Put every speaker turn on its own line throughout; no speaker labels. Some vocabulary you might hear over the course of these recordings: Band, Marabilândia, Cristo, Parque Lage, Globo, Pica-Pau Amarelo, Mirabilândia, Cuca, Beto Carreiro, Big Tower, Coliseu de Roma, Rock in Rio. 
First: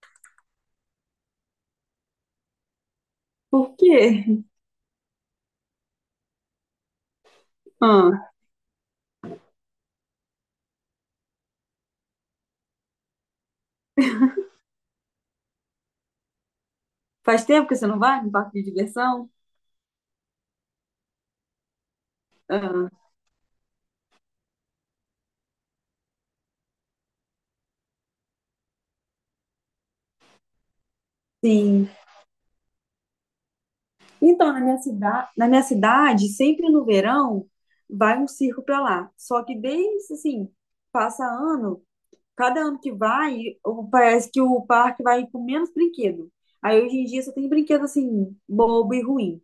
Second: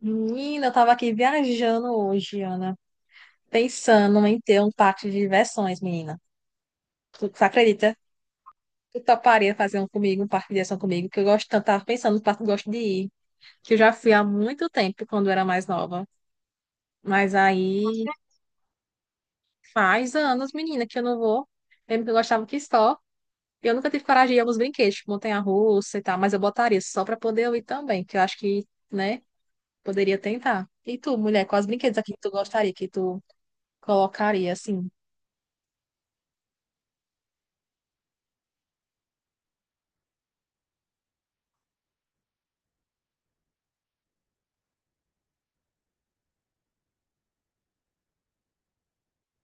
Menina, eu tava aqui viajando hoje, Ana,
Por quê?
pensando em ter um parque de diversões, menina. Tu acredita?
Ah,
Tu toparia fazer um comigo, um parque de diversão comigo, que eu gosto tanto, tava pensando no parque que eu gosto de ir, que eu já fui há muito tempo, quando eu era mais nova. Mas
faz tempo que você
aí
não vai no parque de diversão?
faz anos, menina, que eu não vou. Lembro que eu gostava que
Ah,
só. Eu nunca tive coragem de ir a alguns brinquedos, tipo montanha-russa e tal, mas eu botaria só pra poder eu ir também, que eu acho que, né, poderia tentar. E tu, mulher, quais
sim.
brinquedos aqui que tu gostaria, que tu colocaria,
Então, na minha
assim?
cidade, na minha cidade, sempre no verão, vai um circo para lá. Só que desde assim, passa ano, cada ano que vai, parece que o parque vai com menos brinquedo. Aí hoje em dia só tem brinquedo assim, bobo e ruim.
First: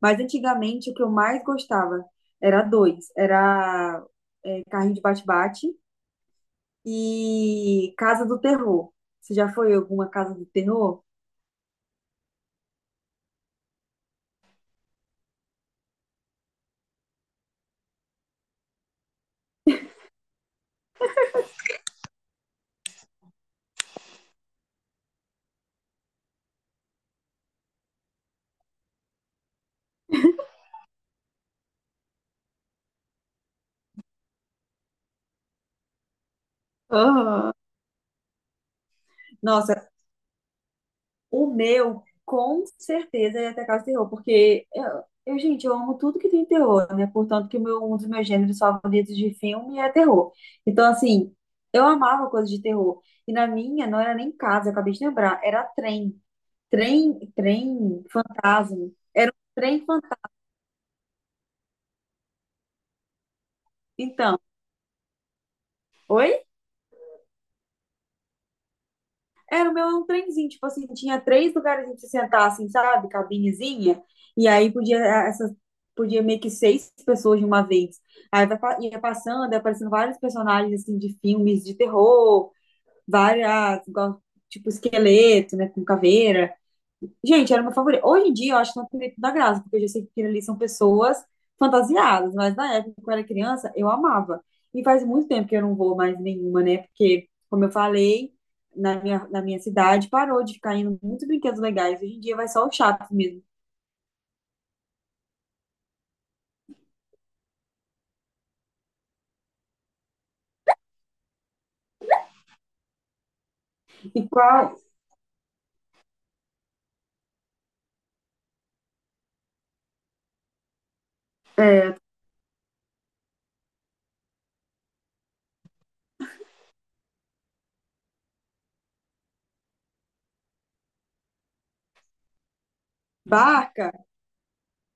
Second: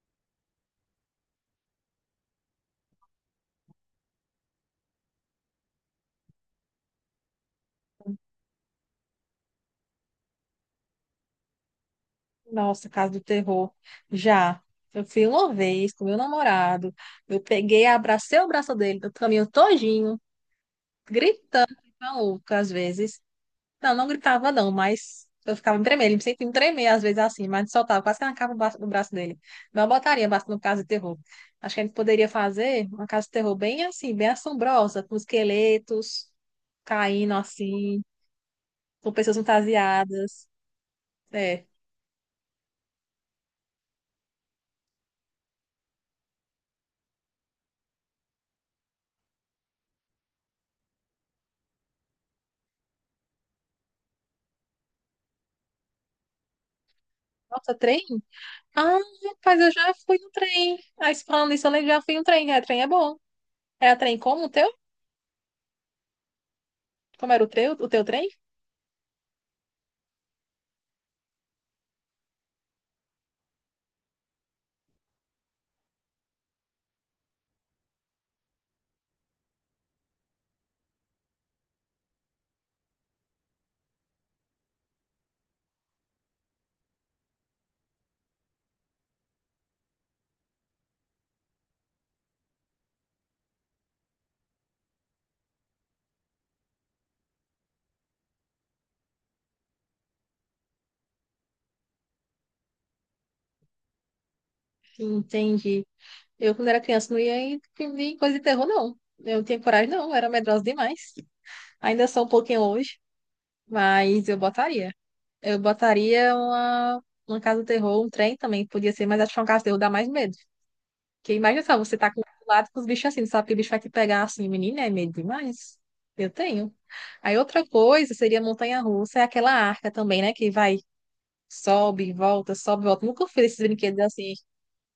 Mas antigamente o que eu mais gostava era dois, era carrinho de bate-bate e Casa do Terror. Você já foi em alguma Casa do Terror?
Nossa, Casa do Terror. Já. Eu fui uma vez com meu namorado. Eu peguei, abracei o braço dele do caminho todinho, gritando, maluco, às vezes. Não, não gritava não, mas eu ficava me tremendo. Ele me sentia me tremer às vezes assim, mas soltava, quase que arrancava o braço dele. Não botaria braço no Casa do Terror. Acho que a gente poderia fazer uma Casa do Terror bem assim, bem assombrosa, com esqueletos caindo
Aham.
assim, com pessoas
Nossa,
fantasiadas.
o
É.
meu, com certeza, ia ter Casa do Terror, porque eu, gente, eu amo tudo que tem terror, né? Portanto, que o meu, um dos meus gêneros favoritos de filme é terror. Então, assim, eu amava coisa de terror. E na minha, não era nem casa, eu acabei de lembrar, era trem. Trem,
Nossa, trem?
trem fantasma.
Ah,
Era um
rapaz, eu
trem
já fui
fantasma.
no trem. Aí, se falando nisso, eu lembro, já fui no trem. É, trem é bom. Era trem
Então,
como o teu?
oi?
Como era o teu trem?
Era o meu era um trenzinho, tipo assim, tinha três lugares pra você sentar, assim, sabe? Cabinezinha. E aí podia, podia meio que seis pessoas de uma vez. Aí ia passando, ia aparecendo vários personagens, assim, de filmes de terror, várias, igual, tipo, esqueleto, né, com caveira. Gente, era o meu favorito. Hoje em dia eu acho que não tem muito da graça, porque eu já sei que aquilo ali são pessoas fantasiadas, mas na época, quando eu era criança, eu amava. E faz muito tempo que eu não vou mais nenhuma, né? Porque, como eu falei, na minha cidade parou de ficar indo muitos brinquedos legais. Hoje em dia vai só o chato mesmo.
Entendi. Eu, quando era criança, não ia em coisa de terror, não. Eu não tinha coragem, não. Eu era medrosa demais. Ainda sou um pouquinho hoje, mas
E
eu
qual?
botaria. Eu botaria uma casa do terror, um trem também, podia ser, mas acho que uma casa do terror dá mais medo. Porque imagina só, você tá com do lado com os bichos assim, sabe que o bicho vai te pegar assim, menina, é medo demais. Eu tenho. Aí outra coisa seria montanha-russa, é aquela arca também, né? Que vai, sobe, volta, sobe, volta. Nunca fiz esses
Barca?
brinquedos assim.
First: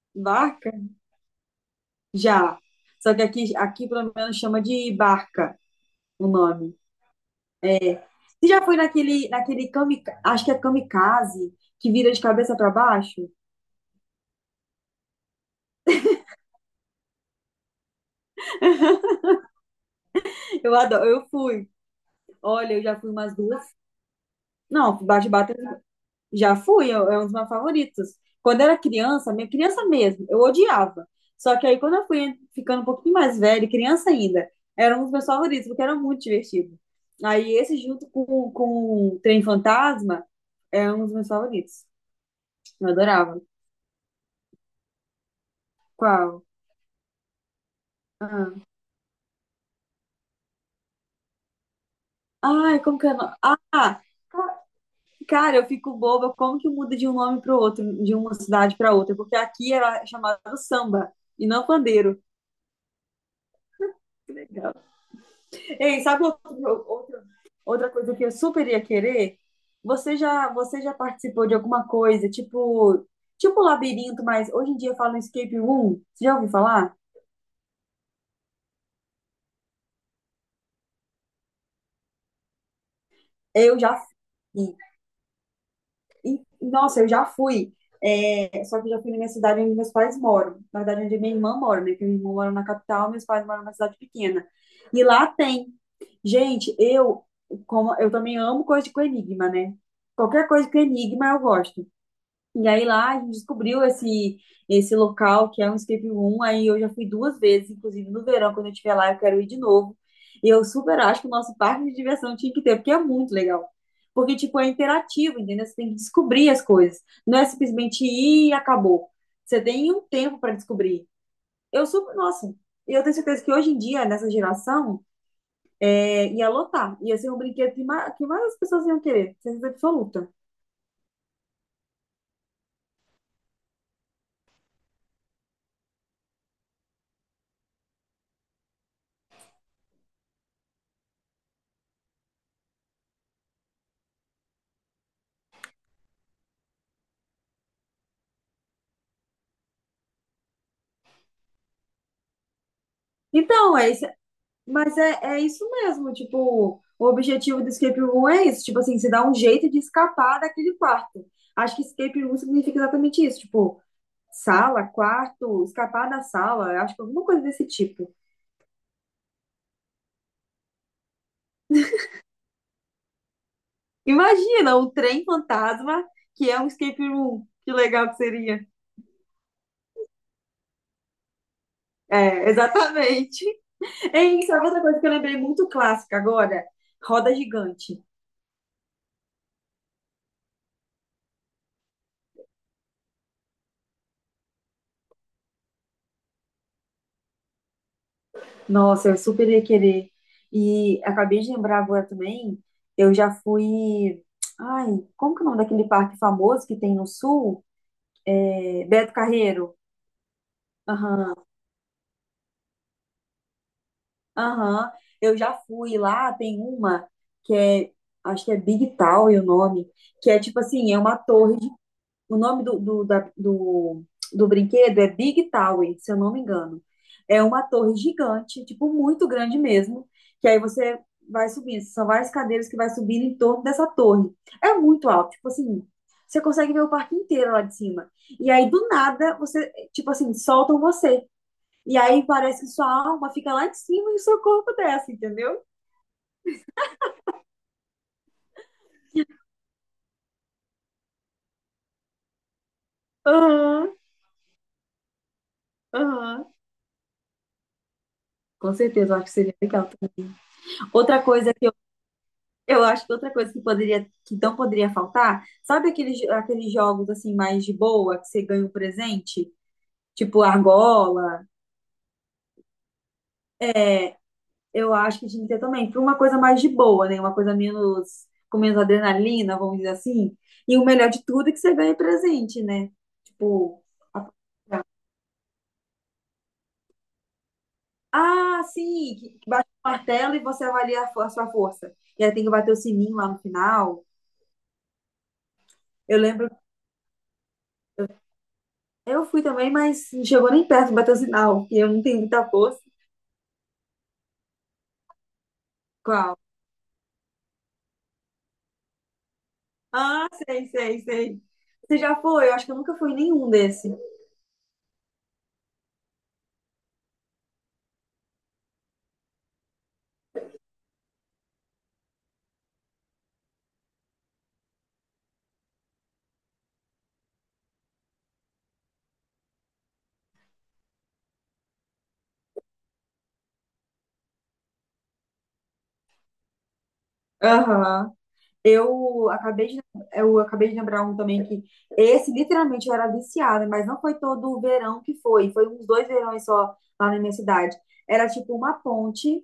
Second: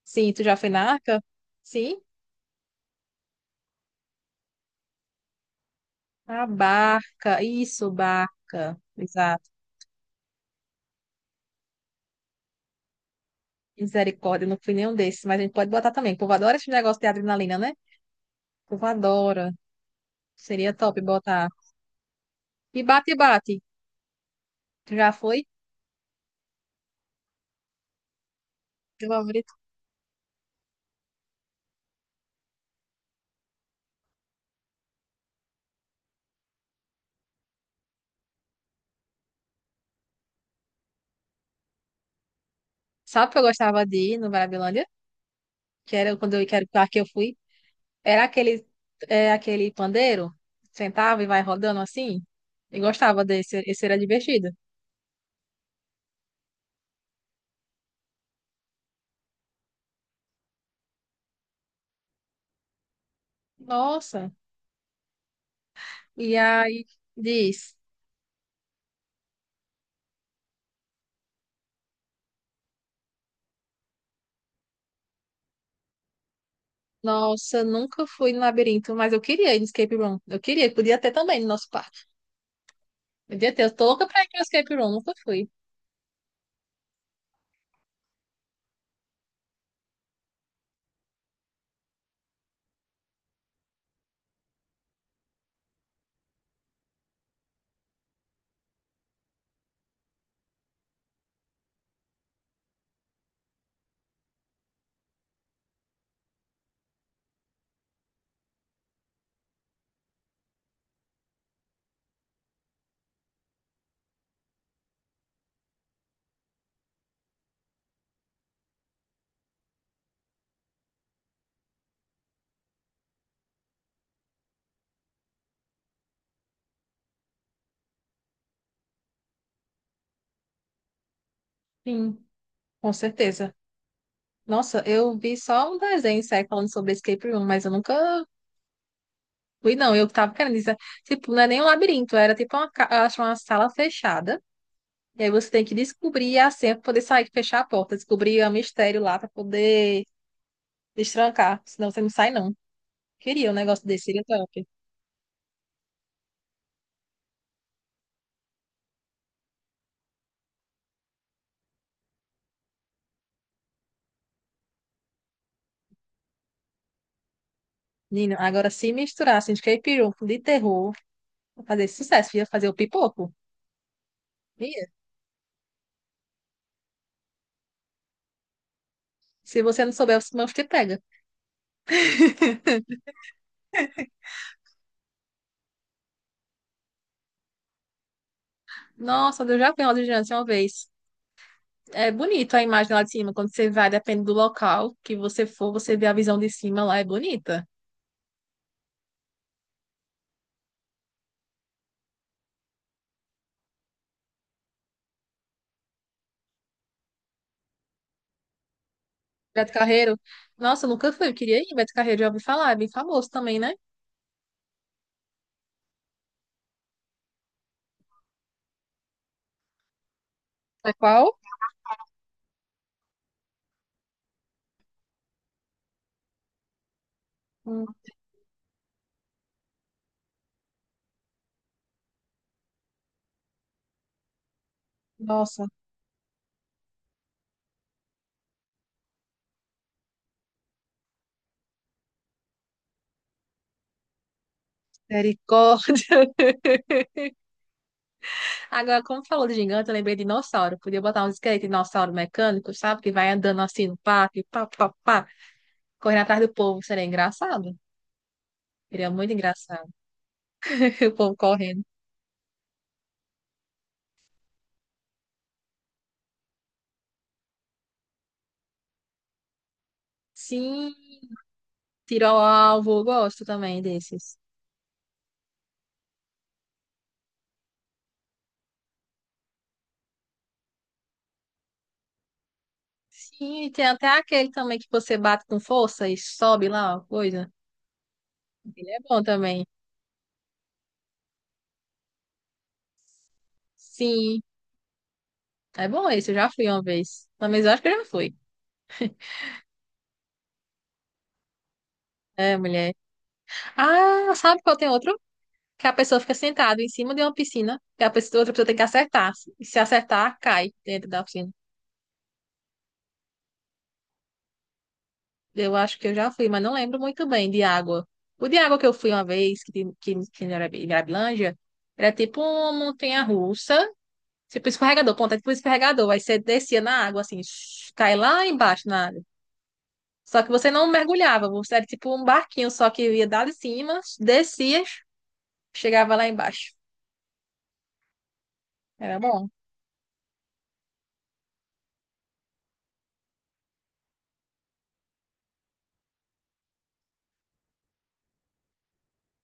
Sim, tu já foi
Barca?
na arca? Sim?
Já. Só que aqui, pelo menos, chama de barca o
A
nome.
barca, isso,
Você já
barca.
foi naquele,
Exato.
naquele acho que é kamikaze, que vira de cabeça para baixo?
Misericórdia, eu não fui nenhum desses, mas a gente pode botar também. O povo adora esse negócio de adrenalina, né? O povo adora. Seria
Eu
top
adoro, eu
botar.
fui. Olha, eu
E
já fui
bate,
umas
bate.
duas.
Tu
Não,
já foi?
bate-bata já fui, é um dos meus favoritos. Quando eu era
Meu
criança, minha
favorito.
criança mesmo, eu odiava. Só que aí quando eu fui ficando um pouquinho mais velha, criança ainda, era um dos meus favoritos, porque era muito divertido. Aí esse junto com o Trem Fantasma é um dos meus favoritos. Eu
Sabe o que
adorava.
eu gostava de ir no Marabilândia? Que era quando
Qual?
eu, quero parque que eu fui, era
Ah.
aquele, é, aquele pandeiro, sentava e vai rodando assim. Eu
Ai, como que é o
gostava
nome?
desse, esse era
Ah,
divertido.
cara, eu fico boba como que muda de um nome para o outro, de uma cidade para outra, porque aqui era chamado samba e não pandeiro.
Nossa,
Ei, sabe
e aí diz,
outra coisa que eu super ia querer? Você já participou de alguma coisa, tipo um labirinto, mas hoje em dia fala escape room? Você já ouviu falar?
nossa, nunca fui no labirinto, mas eu queria ir no escape room. Eu queria, podia ter também no nosso parque. Podia ter, eu
Eu
tô
já
louca pra ir no escape
fui.
room, nunca fui.
E, nossa, eu já fui. É, só que eu já fui na minha cidade onde meus pais moram. Na verdade, onde minha irmã mora, né? Porque minha irmã mora na capital, meus pais moram numa cidade pequena. E lá tem. Gente, eu também amo coisa com enigma, né? Qualquer coisa com enigma eu gosto. E aí lá a gente descobriu esse local que é um escape room. Aí eu já fui duas vezes, inclusive no verão, quando eu estiver lá, eu quero ir de novo. E eu super acho que o nosso parque de diversão tinha que ter, porque é muito legal. Porque, tipo, é interativo, entendeu? Você tem que descobrir as coisas. Não é simplesmente ir e acabou. Você tem um tempo para descobrir. Eu super, nossa, eu tenho certeza que hoje em dia, nessa geração, é, ia lotar. Ia ser um brinquedo que mais as pessoas iam querer. Certeza absoluta.
Sim, com certeza. Nossa, eu vi só um desenho, sério, falando sobre escape room, mas eu nunca fui, não. Eu tava querendo dizer, tipo, não é nem um labirinto, era tipo uma, ca- eu acho uma sala fechada. E aí você tem que descobrir a senha para poder sair, fechar a porta, descobrir o mistério lá para poder destrancar, senão você não sai não. Queria um
Então,
negócio
é
desse,
isso.
seria top.
Mas é isso mesmo, tipo, o objetivo do escape room é isso, tipo assim, se dá um jeito de escapar daquele quarto. Acho que escape room significa exatamente isso, tipo, sala, quarto, escapar da sala, acho que alguma coisa desse tipo.
Nino, agora se misturasse escape room de terror, ia fazer sucesso, ia fazer o pipoco.
Imagina
Ia.
um trem fantasma que é um escape room. Que legal que seria.
Se você não souber, os mãos te pega.
É, exatamente. É isso, sabe outra coisa que eu lembrei muito clássica agora? Roda gigante.
Nossa, eu já vi uma audiência uma vez. É bonito a imagem lá de cima, quando você vai, depende do local que você for, você vê a visão de cima lá, é bonita.
Nossa, eu super ia querer. E acabei de lembrar agora também, eu já fui. Ai, como que é o nome daquele parque famoso que tem no sul? É, Beto
Beto
Carreiro.
Carreiro, nossa, eu nunca fui, eu
Aham,
queria ir, Beto Carreiro, já ouvi falar, é bem famoso também, né?
aham. Eu já fui lá, tem uma que é, acho que é Big Tower o nome, que é tipo
É
assim, é uma
qual?
torre. O nome do brinquedo é Big Tower, se eu não me engano. É uma torre gigante, tipo, muito grande mesmo. Que aí você vai subindo. São várias cadeiras que vai subindo em torno dessa torre. É muito alto, tipo
Nossa,
assim. Você consegue ver o parque inteiro lá de cima. E aí, do nada, você, tipo assim, soltam você. E aí parece que sua alma fica lá de cima e o seu corpo desce, entendeu?
misericórdia. Agora, como falou de gigante, eu lembrei de dinossauro. Podia botar uns esqueletos de dinossauro mecânico, sabe? Que vai andando assim no
Aham,
parque, pá, pá, pá, correndo atrás
aham.
do povo. Seria engraçado.
Com
Seria
certeza, eu acho que
muito
seria
engraçado.
legal.
O
Outra
povo
coisa,
correndo.
eu acho que outra coisa que poderia, que não poderia faltar, sabe aqueles, aqueles jogos assim mais de boa que você ganha um presente, tipo
Sim,
argola?
tiro ao alvo. Eu gosto também
É,
desses.
eu acho que tinha que ter também, para uma coisa mais de boa, né? Uma coisa menos com menos adrenalina, vamos dizer assim. E o melhor de tudo é que você ganha presente, né?
Sim,
Tipo,
tem até
a-
aquele também que você bate com força e sobe lá, ó, coisa.
ah,
Ele é
sim,
bom
que
também.
bate o martelo e você avalia a, a sua força. E aí tem que bater o sininho lá no final.
Sim, é bom
Eu
esse. Eu
lembro,
já fui uma vez. Mas eu acho que eu já fui.
eu fui também, mas não chegou nem perto, bateu sinal, e eu não tenho muita
É,
força.
mulher. Ah, sabe qual tem outro? Que a pessoa fica
Qual?
sentada em cima de uma piscina, que a pessoa- outra pessoa tem que acertar. E se
Ah,
acertar,
sei,
cai
sei,
dentro da
sei.
piscina.
Você já foi? Eu acho que eu nunca fui em nenhum desse.
Eu acho que eu já fui, mas não lembro muito bem de água. O de água que eu fui uma vez, que, tem- que era em Mirabilândia, era tipo uma montanha-russa, tipo escorregador, ponta, tipo escorregador. Aí você descia na água, assim, shh, cai lá embaixo na água. Só que você não mergulhava, você era tipo um barquinho, só que ia dar de cima, descia, chegava lá embaixo.
Aham.
Era
Eu
bom.
acabei de, eu acabei de lembrar um também que esse literalmente eu era viciada, mas não foi todo o verão que foi, foi uns dois verões só lá na minha cidade. Era tipo uma ponte,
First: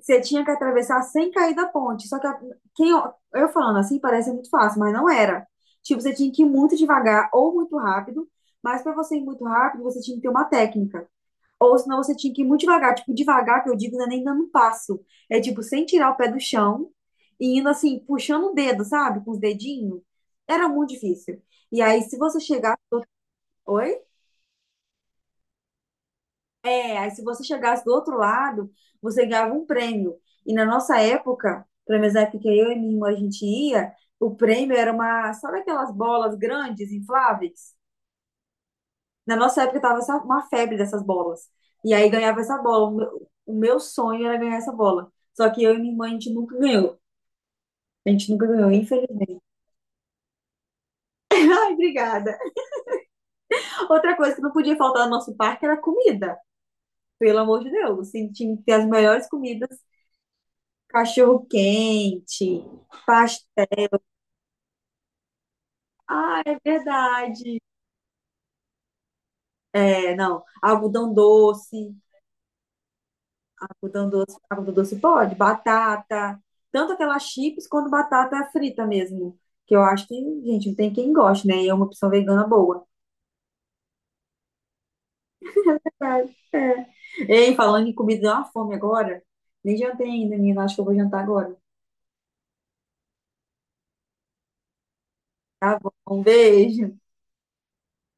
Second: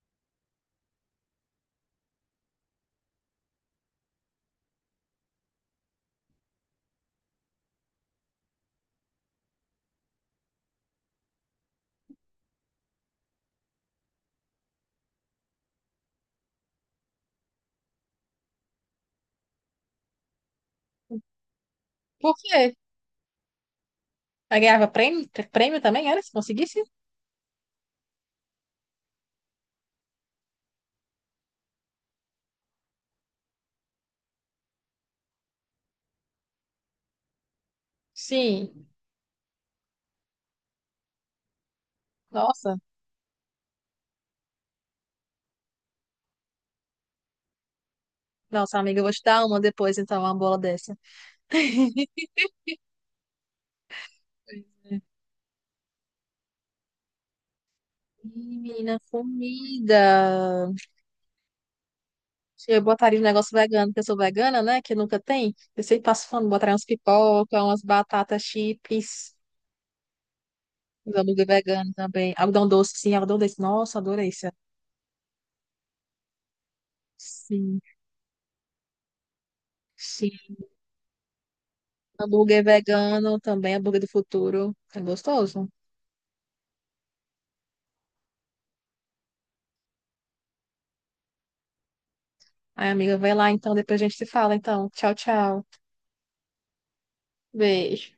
você tinha que atravessar sem cair da ponte. Só que eu falando assim parece muito fácil, mas não era. Tipo, você tinha que ir muito devagar ou muito rápido, mas para você ir muito rápido, você tinha que ter uma técnica. Ou senão você tinha que ir muito devagar. Tipo, devagar, que eu digo, não é nem dando um passo. É tipo, sem tirar o pé do chão e indo assim, puxando o dedo, sabe? Com os dedinhos. Era muito difícil. E aí, se
Por
você
quê?
chegar. Oi?
Aí ganhava prêmio, prêmio também, era? Se conseguisse?
Reais. Se você chegasse do outro lado, você ganhava um prêmio. E na nossa época, pelo menos na época que eu e minha irmã a gente ia, o prêmio era uma, sabe aquelas bolas grandes, infláveis?
Sim.
Na nossa época tava uma febre dessas bolas. E aí ganhava essa
Nossa.
bola. O meu sonho era ganhar essa bola. Só que eu e minha irmã a gente nunca ganhou. A gente nunca ganhou,
Nossa, amiga, eu vou te
infelizmente.
dar uma depois, então, uma bola dessa.
Ai, obrigada. Outra coisa que não podia
Ih,
faltar no nosso parque era comida. Pelo amor de Deus, assim, tinha que ter as
menina,
melhores comidas.
comida.
Cachorro quente,
Eu botaria um negócio vegano, porque eu sou vegana, né? Que nunca tem. Eu sempre passo
ah,
fome,
é
botaria uns
verdade.
pipoca, umas batatas chips,
É, não. Algodão
uns hambúrguer vegano
doce,
também. Algodão doce, sim, algodão doce. Nossa,
algodão
adorei
doce,
isso.
algodão doce pode, batata, tanto aquela chips
Sim,
quanto batata frita mesmo. Que eu acho que,
sim.
gente, não tem quem goste, né? E é uma opção vegana
Hambúrguer
boa.
vegano também, hambúrguer do futuro. É gostoso.
É, é. Ei, falando em comida, deu uma fome agora. Nem jantei ainda, menina. Acho que eu vou jantar agora.
Ai, amiga, vai lá então, depois a gente se fala, então. Tchau, tchau.
Tá bom, um beijo.
Beijo.